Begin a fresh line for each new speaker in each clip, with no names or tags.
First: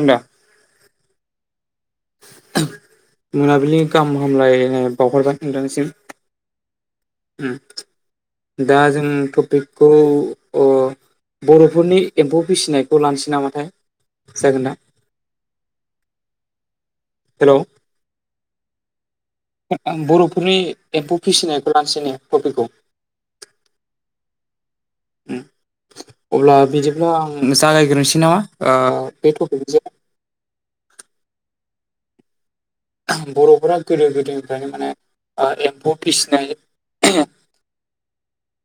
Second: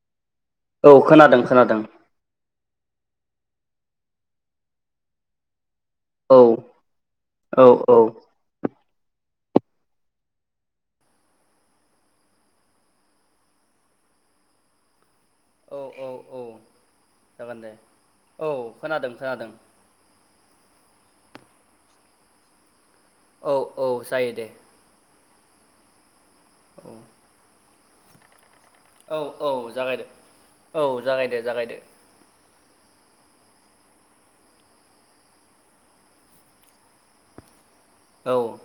होनदा
औ खोनादों खोनादों।
मोनाबिलिनि गाहाम हामलायनाय बावहरबाय नोंथांनिसिम
औ
उम
औ औ।
दा जों टपिकखौ बर'फोरनि एम्फौ फिसिनायखौ लानोसै नामाथाय जागोना
औ औ औ
हेलौ
जागोन दे औ खोनादों खोनादों।
बर'फोरनि एम्फौ फिसिनायखौ लानोसै ने तपिकखौ।
औ औ जायो दे।
अब्ला बिदिब्ला आं जागायग्रोनोसै नामा? आ
औ
बे थफिकनि
औ
सायाव
जागायदो औ जागायदो जागायदो।
बर'फोरा गोदो गोदायनिफ्रायनो माने एम्फौ फिसिनाय गोदो
औ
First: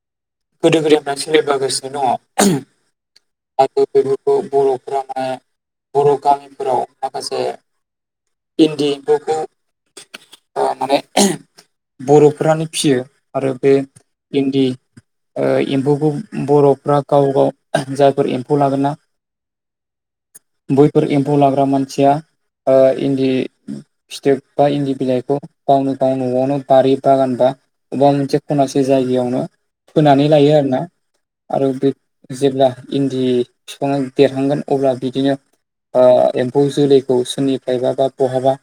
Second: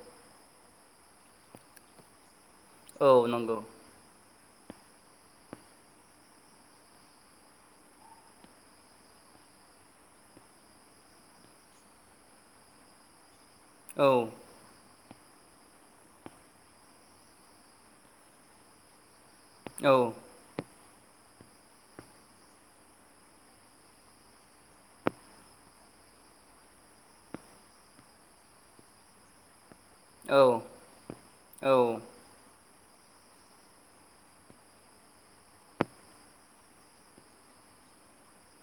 गोदो गोदायनिफ्राय सोलिबोगासिनो दङ
औ नंगौ
[unintelligible] गामिफोराव माखासे इन्दि एम्फौखौ माने बर'फोरानो फिसियो आरो बे
औ
इन्दि एम्फौखौ बर'फ्रा गाव गाव जायफोर एम्फौ लागोन ना
औ
बैफोर एम्फौ लाग्रा मानसिया इन्दि फिथोब बा इन्दि बिलाइखौ गावनो गाव न'आवनो बारि बागान बा अबेबा मोनसे खनासे जायगायावनो फोनानै
औ
लायो आरोना
औ
आरो बे जेब्ला इन्दि बिफाङा देरहांगोन अब्ला बिदिनो एम्फौ जोलैखौ सोरनिफ्रायबा बा बहाबा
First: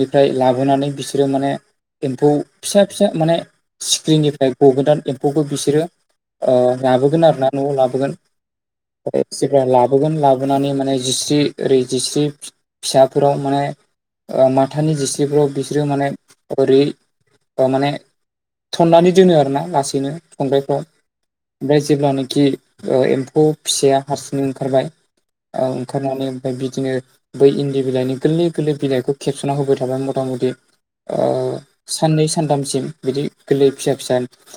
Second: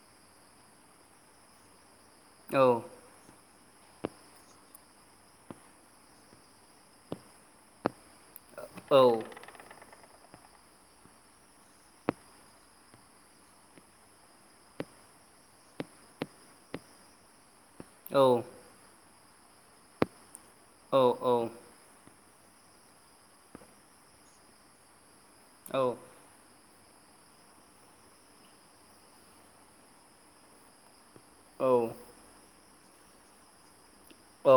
निफ्राय लाबोनानै बिसोरो माने एम्फौ
औ
फिसा फिसा माने सिक्रिनिफ्राय गगोदान एम फौखौ बिसोरो लाबोगोन आरो ना न'आव लाबोगोन लाबोगोन लाबोनानै माने जिस्रि ओरै जिस्रि फिसाफोराव माने माथानि जिस्रिफ्राव बिसोरो माने ओरै माने
औ
थननानै दोनो आरोना लासैनो संग्राइफ्राव
औ औ
ओमफ्राय जेब्लानाखि एम्फौ फिसाया हारसिङै ओंखारबाय ओंखारनानै ओमफ्राय बिदिनो बै इन्दि बिलाइनि गोरलै गोरलै बिलाइखौ खेबसना होबाय थाबाय मथा मथि साननै सानथामसिम बिदि गोरलै फिसा फिस
औ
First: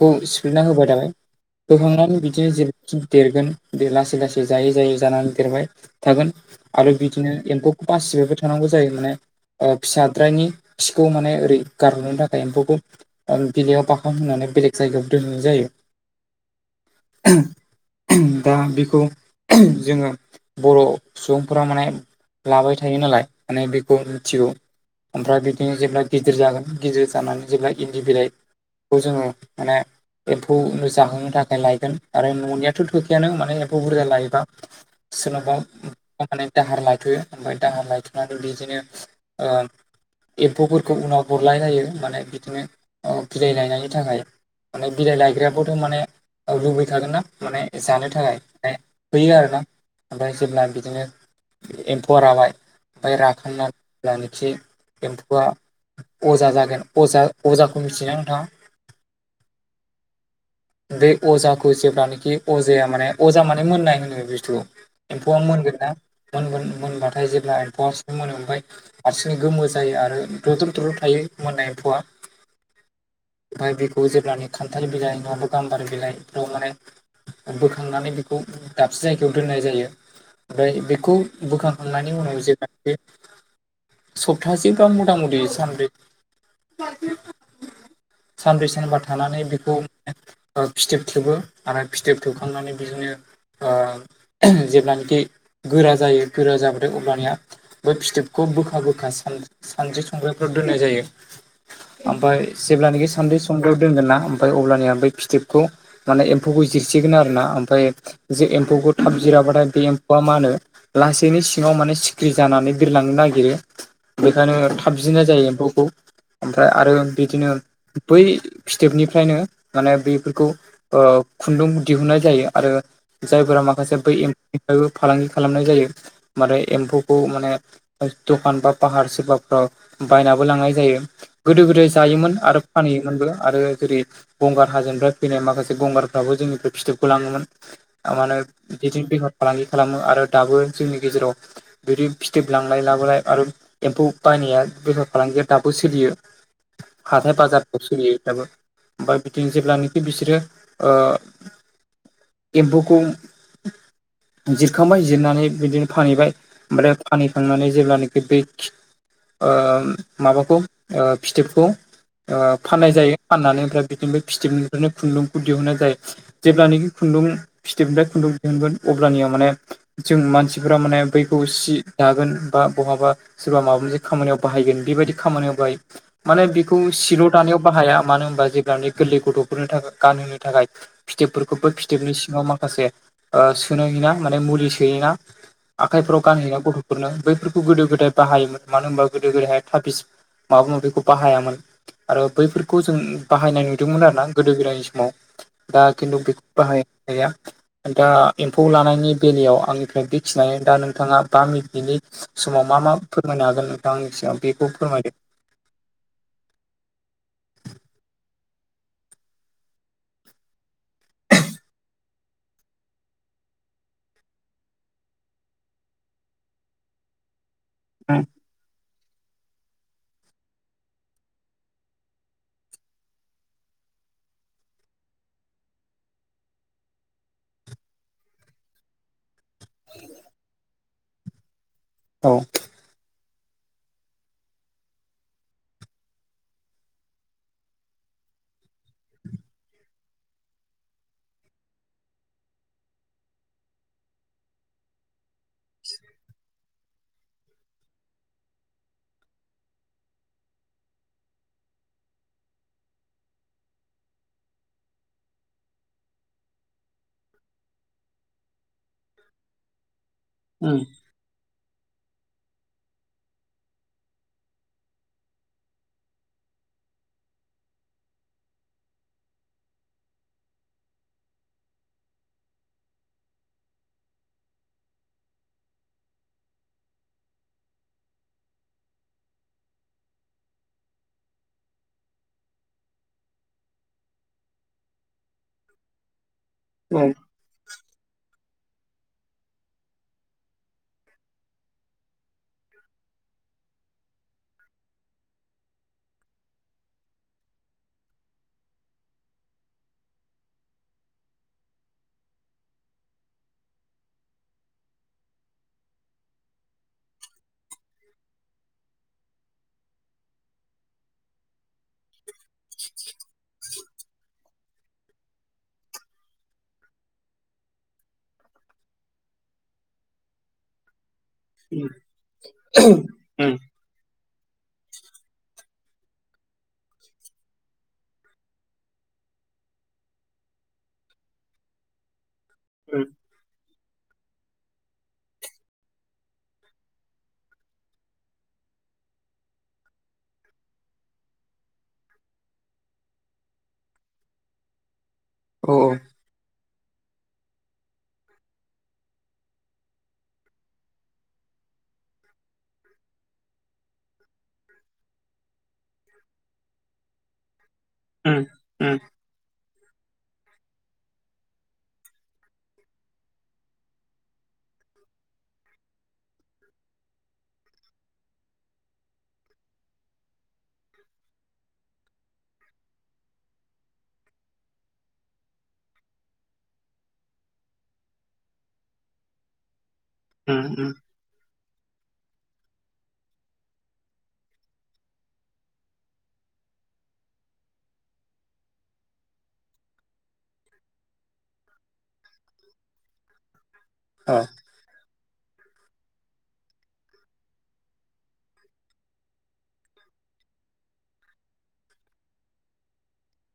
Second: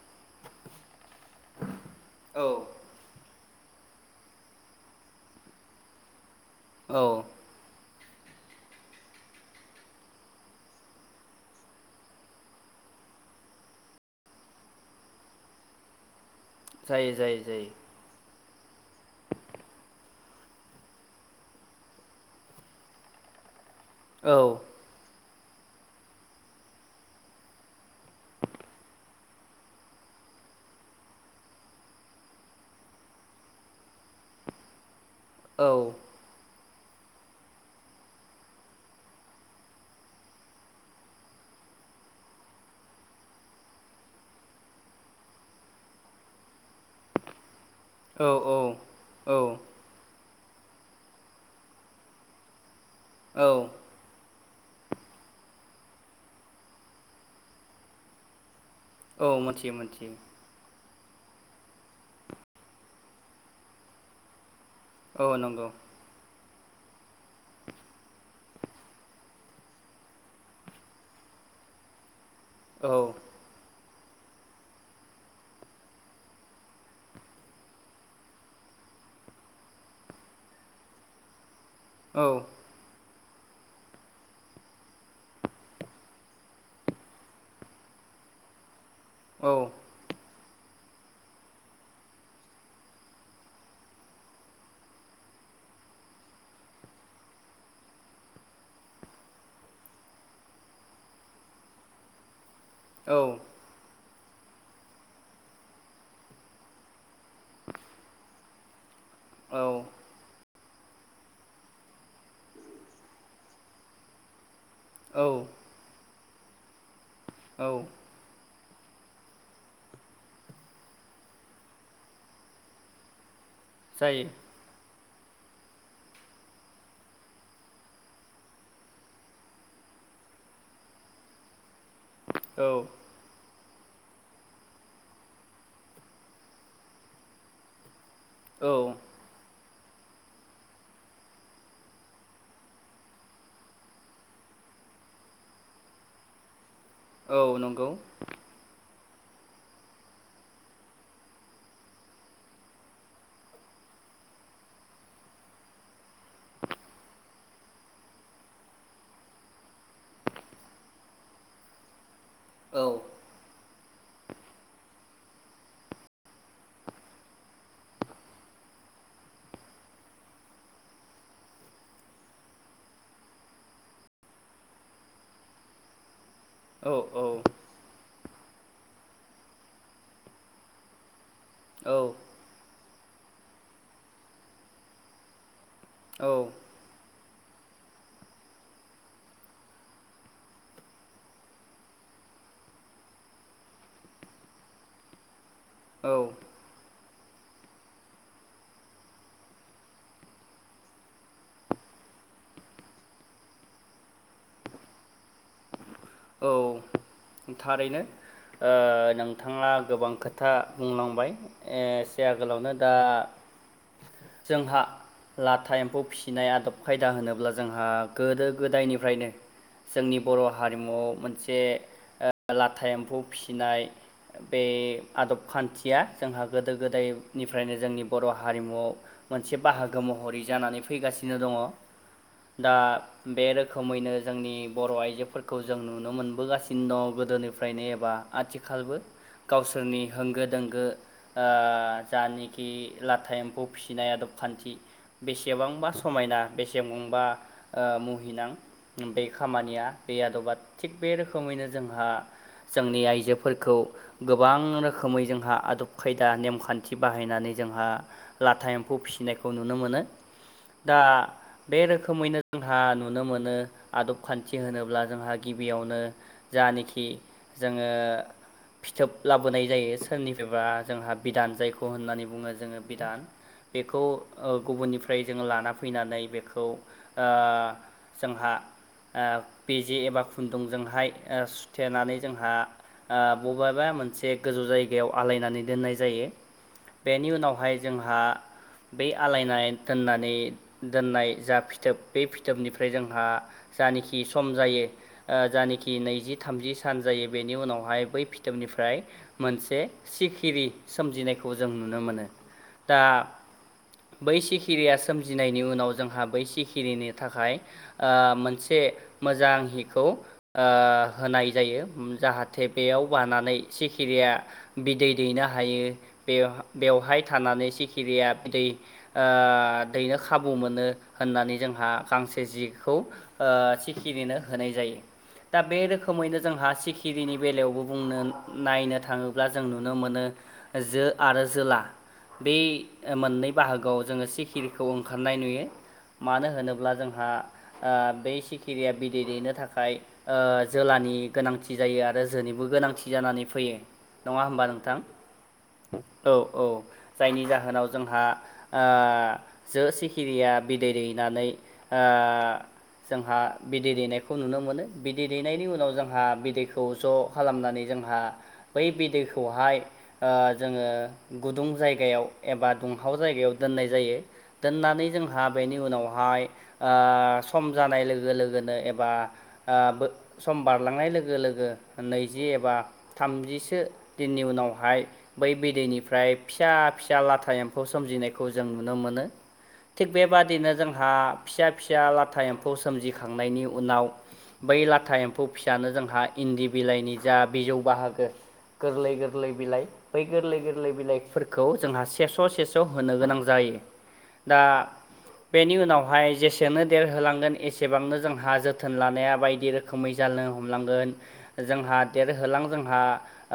खौ सिफ्लेना होबाय थाबाय फोखांनानै बिदिनो
औ
जेरैखि देरगोन लासै लासै जायै जायै जानानै देरबाय थागोन आरो
औ
बिदिनो एम्फौखौ बासिबायबो थानांगौ जायो माने फिसाद्रायनि खिखौ माने ओरै गारहोननो थाखाय एम्फौखौ बिलाइयाव बाख नानै बेलेग जायगायाव दोनहैनाय जायो
जायो जायो जायो
दा बेखौ जोङो बर' सुबुंफोरा माने लाबाय थायो नालाय माने बेखौ
औ
मिथिगौ ओमफ्राय बिदिनो जेब्ला गिदिर जागोन गिदिर जानानै जेब्ला इन्दि बिलाइ खौ जोङो माने एम्फौ जाहोनो थाखाय लायगोन आरो न'नियाथ' थोखायानो माने एम्फौ बुरजा लायोबा जेनबा
औ
माने दाहार लायथ'यो ओमफ्राय दाहार लाायथ'नानै बिदिनो एम्फौफोरखौ उनाव हरलायलायो माने बिदिनो बिलाइ लायनायनि थाखाय माने बिलाइ लायग्रायाबोथ' माने लुबैखागोन ना माने जानो
औ
थाखाय होयो
औ
आरोना ओमफ्राय जेब्ला बिदिनो एम्फौआ राबाय ओमफ्राय
औ
राखांनानै नोखि एम्फौआ अजा जागोन अजा अजाखौ मिथियो ना
औ मिथियो मिथियो
बे अजाखौ जेब्लानोखि अजाया माने अजा माने मोननाय होनो बस्थुखौ
औ
एम्फौआ
नंगौ
मोनगोन ना मोनबाथाय जेब्ला एम्फौआ सो मोनो ओमफ्राय हारसिंङै गोमो जायो आरो दुद्रु द्रु थायो मोननाय एम्फौआ
औ
ओमफ्राय बेखौ जेब्लनि खान्थाल बिलाइ नङाब्ला गाम्बारि बिलाइफ्राव माने बोखांनानै बेखौ दाबसे जायगायाव दोननाय जायो ओमफ्राय बेखौ बुखां खालामनायनि
औ
उनाव जेसै सप्तासेबा मथा मथि सानब्रै सानब्रै सानबा थानानै
औ
बेखौ फिथेोब थेबो आरो फिथोब थेबखांनानै बिदिनो जेब्लानाखि गोरा जायो गोरा जाबोथाय अब्लानिया बै फिथोबखौ बोखा बोखा सानद्रि संग्र्रिफोराव दोननाय जायो। ओमफ्राय जेब्लानोाखि
औ
सान्दै संदयाव दोनगोन ना ओमफ्राय अबब्लानि आं बे फिथोबखौ माने एम्फौखौ जिरसिगोन आरो ना ओमफ्राय जे एम्फौखौ थाब जिराबाथाय
औ
बे एम्फौआ मा होनो लासैनो सिङाव माने सिखिरि जानानै बिरलांनो नागिरो बेखायनो
औ
साबजिनाय जायो एम्फौखौ ओमफ्राय आरो बिदिनो
औ
बै सिथेोबनिफ्रायनो माने बेफोरखौ खुन्दुं दिहुननाय जायो आरो जायफोरा माखासे बै
जायो
निफ्रायबो फालांगि खालामनाय जायो मे एम्फौखौ माने दखान बा पाहार सोरबाफोराव बायनाबो लांनाय जायो गोदो गोदाय जायोमोन।
औ
फानयोमोनबो आरो जेरै गंगार हाजोनिफ्राय फैनाय माखासे गंगारफ्राबो जोंनिफ्राय फिथोबखौ लाङोमोन थारमाने
औ
बिदिनो बेफार फालांगि खालामो आरो दाबो जोंनि गेजेराव बिदि फिथोब लांलाय लाबोलाय आरो। एम्फौ बायनाया बेफार फालांगि दाबो सोलियो हाथाय
औ
बाजार
नंगौ
ओमफ्राय बिदिनो जेब्लानाखि बिसोरो ओ। एम्फौखौ जिरखांबाय जिरनानै बिदिनो फानहैबाय ओमफ्राय फानहैखांनानै जेब्लानाखि बे ओ माबाखौ फिथोबखौ
औ
फाननाय जायो फाननानै ओमफ्राय बिदिनोफ्राय फिथिोबनिफ्रायनो खुन्दुंखौ दिहुननाय जायो। जेब्लखि खुन्दुं फिथोबनिफ्राय खुन्दुं दिहुनगोन अब्लानिया माने जों मानसिफोरा माने बैखौ सि दागोन बा बहाबा सोरबा माबा मोनसे खामानियाव बाहायगोन बेबायदि खामानियावाय माने बेखौ
औ
सिल' थानायानायाव बाहाया मानो होनबा जेब्लाान गोरलै गथ'फोरनो थाखाय गानहोनो थाखाय। फिथोबफोरखौबो
औ
फिथोबनि सिङाव माखासे सोनोायोना माने मुलि सोयोना। आखाइफ्राव गानहैना गथ बेफोरनो बैफोरखौ गोदो गोदाय बाहायोमोन मानो होनबा गोदो गोदायहाय थााबिस माबा माबिखौ बाहायामोन। आरो बैफोरखौ जों बाहायनाय नुदोंमोन आरो ना गोदो गोदायनि समाव दा
औ
खिन्थु बे बाहायनाया। दा एम्फौ लानायनि बेलायाव आंनिफ्राय बेखिनाय दा नोंथाङा बा मिनिटनि समाव मा मा फोरमायनो हागोन नोंथां आंनि सायाव बेखौ फोरमायदो।
औ थारैनो। ओ नोंथाङा गोबां खोथा बुंलांबाय। ओ एसे आगोलावनो दा जोंहा लाथा एम्फौ फिसिनाय आदब खायदा होनोब्ला जोंहा गोदो गोदायनिफ्रायनो जोंनि बर' हारि मुआव मोनसे लाथा एम्फौ फिसिनाय बे आदब खान्थिया जोंहा गोदो गोदायनिफ्रायनो जोंनि बर' हारिमुआव मोनसे बाहागो महरै जानानै फैगासिनो दङ।
औ।
दा बे रोखोमैनो जोंनि बर' आइजोफोर खौ जों नुनो मोनबोगासिनो दं गोदोनिफ्रायनो एबा आथिखालबो गावसोरनि होंगो दोंगो आ जानखि लाथा एम्फौ फिसिनाय आदब- खान्थि बेसेबांबा समायना बेसेबांबा ओ मुहिनां बे खामानिया गैयादबा थिग बे रोखोमैनो जोंहा जोंनि आइजोफोरखौ गोबां रोखोमै जोंहा आदब खायदा नेमखान्थि बाहायनानै जोंहा लाथा एम्फौ फिसिनायखौ नुनो मोनो।
उम
दा बे रोखोमैनो जोंहा नुनो मोनो आदब खान्थि होनो ब्ला जोंहा गिबियावनो जानिखि जोङो फिथोब लाबोनाय जायो सोरनिफ्रायबा जोंहा बिदान जायखौ होननानै बुङो जोङो बिदान बेखौ ओ गुबुननिफ्राय जोङो लाना फैनानै बेखौ आ जोंहा ओ बेजि एबा खुन्दुंजोंहाय ओ सुथेनानै जोंहा आ बबेबा मोनसे गोजौ जायगायाव आलायनानै दोननाय जायो
औ
बेनि उनावहाय जोंहा बे आलायना दोननानै दोननाय जा फिथोब बे फिथोबनिफ्राय जोंहा जानखि सम जायो ओ जानिखि नैजि थामजि सान जायो बेनि उनावहाय बै फिथोबनिफ्राय मोनसे सिखिरि सोमजिनायखौ जों नुनो मोनो दा बै सिखिरिया सोमजिनायनि उनाव जोंहा बै सिखिरिनि थाखाय ओ मोनसे मोजां हिखौ ओ होनाय जायो जाहाथे बेयाव बानानै सि खिरिया बिदै दैनो हायो बेव बेवहाय थानानै सिखिरिया बिदै ओ दैनो खाबु मोनो होननानै जोंहा गांसे जिखौ ओ सिखिरिनो होनाय जायो। दा बे रोखोमैनो जोंहा सिखिरिनि बेलायावबो बुंनो नायनो थाङोब्ला जों नुनो मोनो। जो आरो जोला बे मोननै बाहागोआव जोंङो सिखिरिखौ ओंखारनाय नुयो मानो होनोब्ला जोंहा ओ बे सिखिरिया बिदै दैनो थाखाय ओ जोलानि गोनांथि जायो आरो जोनिबो गोनांथि जानानै फैयो। नंङा होनबा नोंथां?
औ
औ औ जायनि जाहोनाव जोंहा ओ जो सिखिरिया बिदै दैनानै ओ जोंहा बिदै दैेनायखौ नुनो मोनो बिदै दैनायनि उनाव जोंहा बिदैखौ ज' खालामनानै जोंहा हा बै बिदैखौहाय ओ जोङो गुदुं जायगायाव एबा दुंहाव जायगायाव दोननाय जायो। दोननानै जोंहा बेनि उनावहाय ओ सम जानाय लोगो लो गोनो एबा ओ सम बारलांनाय लोगो लोगो नैजि एबा थामजिसो दिननि उनावहाय बै बिदैनिफ्राय फिसा फिसा लाथा एम्फौ सोमजिनायखौ जों नुनो मोनो। थिग बेबादिनो जोंहा फिसा फिसा लाथा एम्फौ सोमजिखांनायनि उनाव बै लाथा एम्फौ फिसानो जोंहा इन्दि बिलाइनि जा बिजौ बाहागो गोरलै गोरलै बिलाइ बै गोरलै गोरलै बिलाइफोरखौ जोंहा सेस' सेस' होनो गोनां जायो।
[unintelligible]
दा बेनि उनावहाय जेसेनो देरहोलांगोन एसे एसेबांनो जोंहा जोथोन लानाया बायदि रोखोमै जालनो हमलांगोन जोंहा देरहोलां जोंहा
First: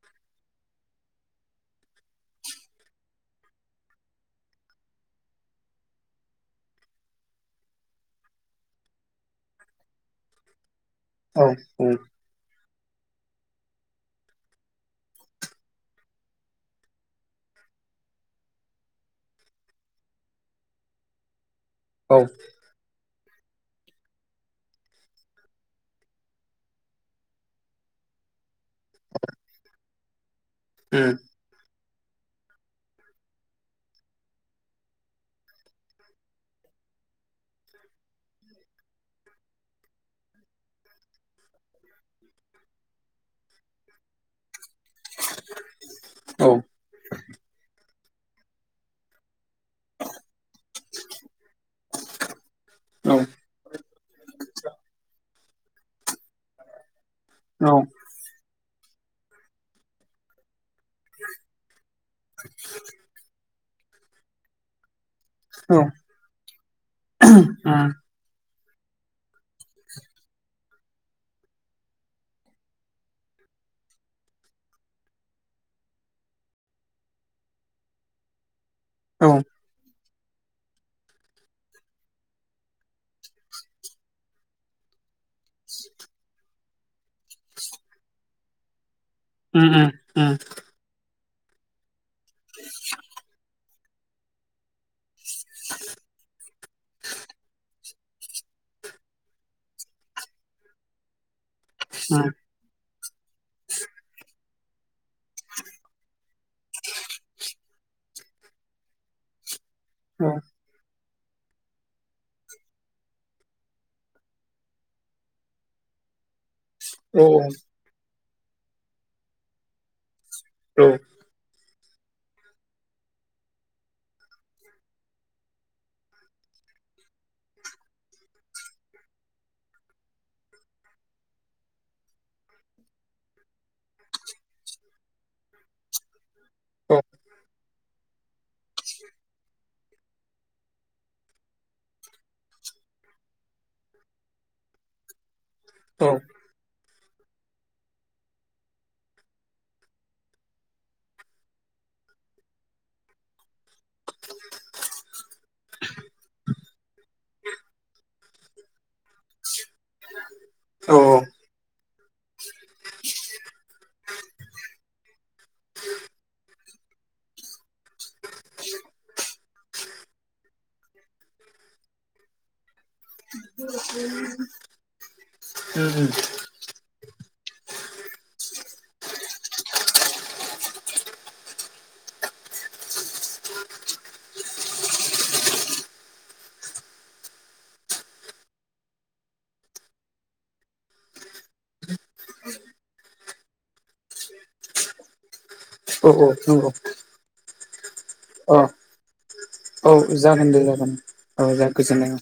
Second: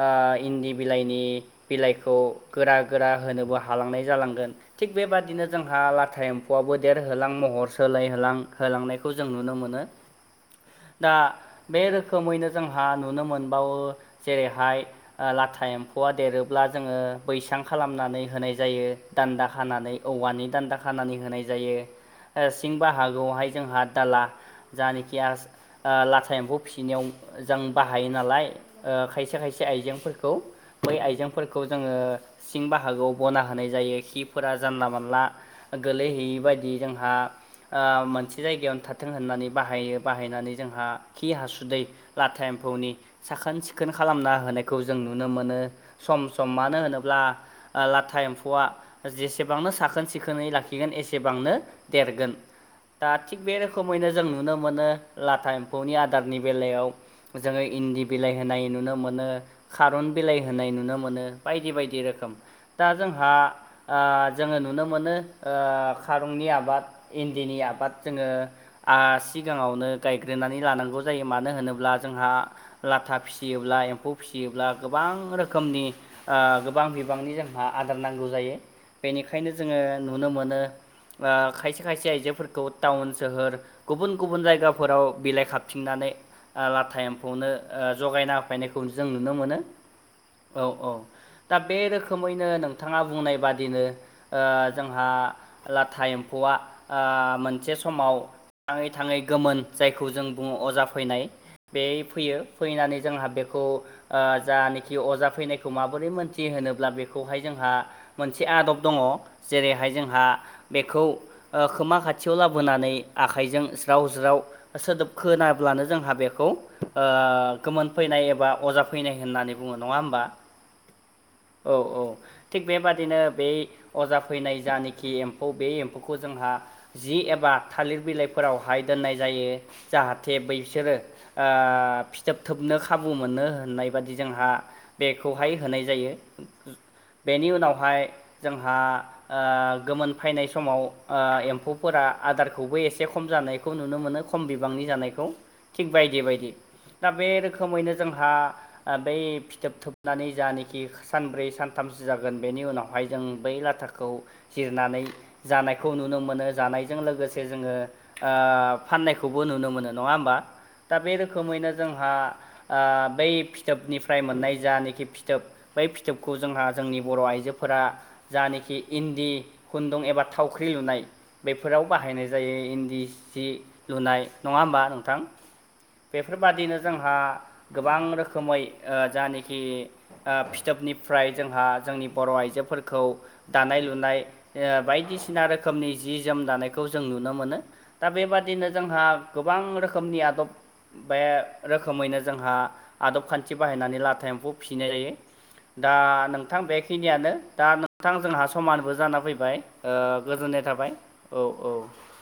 ओ इन्दि बिलाइनि बिलाइखौ गोरा गोरा होनोबो हालांनाय जालांगोन थिग बेबादिनो जोंहा लाथा एम्फौआबो देरहोलां महर सोलायहोलां होलांनाय खौ जों नुनो मोनो दा बे रोखोमैनो जोंहा नुनो मोनबावो जेरैहाय आ लाथा एम्फौआ देरोब्ला जोंङो बैसां खालामनानै होनाय जायो दान्दा खानानै औवानि दान्दा खानानै होनाय जायो सिं बाहागोआवहाय जोंहा दाला जानखि आ लाथा एम्फौ फिनायाव जों बाहायो नालाय खायसे खायसे आइजेंफोरखौ बै आइजें फोरफोरखौ जोङो सिं बाहागोआव बना होनाय जायो खिफोरा जानला मोनला गोलैहैयै बायदि जोंहा मोनसे जायगायावनो थाथों होननानै बाहायो बाहायनानै जोंहा खि हासुदै लाथा एम्फौनि साखोन सिखोन खालामना होनाय खौ जों नुनो मोनो सम सम मानो होनोब्ला लाथा एम्फौआ जेसेबांनो साखोन सिखोनै लाखिगोन एसेबांनो देरगोन दा थिग बे रोखोम रुखुमैनो जों नुनो मोनो लाथा एम्फौनि आदारनि बेलायाव जो
औ
इदि बिलाइ होनाय नुनो मोनो खारन बिलाइ होनाय नाय नुनो मोनो बायदि बायदि रोखोम दा जोंहा जोङो नुनो मोनो ओ
औ
खारौनि आबाद इन्दिनि
औ
आबाद जोङो ओ सिगाङावनो गायग्रोनानै लानांगौ जायो मानो होनोब्ला जोंहा लाथा फिसियोब्ला एम्फौ फिसियोब्ला गोबां रोखोमनि ओ गोबां बिबांनि जोंहा आदार नांगौ जायो
औ उम
बेनिखायनो जोङो नुनो मोनो खायसे खायसे आइजोफोरखौ टाउन सोहोर गुबुन गुबुन जायगाफोराव बिलाइ खाबथिंनानै लाथा एम्फौनो जगायना फायनायखौ जों नुनो मोनो
उम उम
औ औ दा बे रोखोम रोखोमैनो नोंथाङा बुंनाय बादिनो जोंहा लाथा एम्फौआ मोनसे समाव थाङै थाङै गोमोन जायखौ जों बुङो अजा फैनाय बे
उम
फैयो फैनानै जोंहा बेखौ ओ जानखि अजा फैनायखौ माबोरै मोनथियो होनोब्ला बेखौहाय जोंहा मोनसे आदब दङ जेरैहाय जोंहा
औ
जोंहा बेखौ खोमा खाथियाव लाबोनानै आखाइजों ज्राव ज्राव सोदोब खोनाब्लानो जोंहा बेखौ
औ
गोमोन फैनाय एबा अजा फैनाय होननानै बुङो नङा होमबा
औ
औ औ थिग बेबादिनो बे अजा फैनाय जानखि एम्फौ बे एम्फौखौ जोंहा जि एबा थालिर बिलाइफोरावहाय दोननाय जायो जाहाथे बैसोरो ओ फिथोब थोबनो खाबु मोनो होननाय बादि जोंहा बेखौहाय होनाय जायो बेनि उनावहाय जोंहा ओ गोमोन फैनाय समाव ओ एम्फौफोरा आदार खौबो एसे खम जानायखौ नुनो मोनो खम बिबांनि जानायखौ थिग बायदि बायदि दा बे रोखोमैनो जोंहा बै फिथोब थोबनानै जानखि सानब्रै सानथामसो जागोन बेनि उनावहाय जों बै लाथा जिरनानै जानायखौ नुनो मोनो जानायजों लोगोसे जोङो ओ फनाय नुनो मोनो नङा होमबा दा
औ
बे रोख रोखोमैनो जोंहा बै फिथोबनिफ्राय मोननाय जानखि फिथोब बै फिथोबखौ जोंहा जोंनि बर' आइजोफोरा जानखि इन्दि खुन्दुं एबा थावख्रि लुनाय बेफोराव बाहायनो जायो जायो इन्दि सि लुनाय नङा होमबा नोंथां बेफोर बेफोरबादिनो जोंहा गोबां रोखोमै जानखि फिथोबनिफ्राय जोंहा जोंनि बर' आइजोफोरखौ दानाय लुनाय बायदिसिना रोखोमनि जि जोम दानायखौ जों नुनो मोनो दा बेबादिनो जोंहा गोबां रोखोमनि आदब बे रोखोमैनो जोंहा आदब खान्थि बाहायनानै लाथा एम्फौ फिसिनाय जायो दा
औ
नोंथां
नंगौ
बेखिनियानो। आंहा नोंथां जोंहा
अ
समानबो जाना फैबाय
औ जागोन दे
गोजोननाय
जागोन
थाबाय औ
जा
औ
गोजोननाय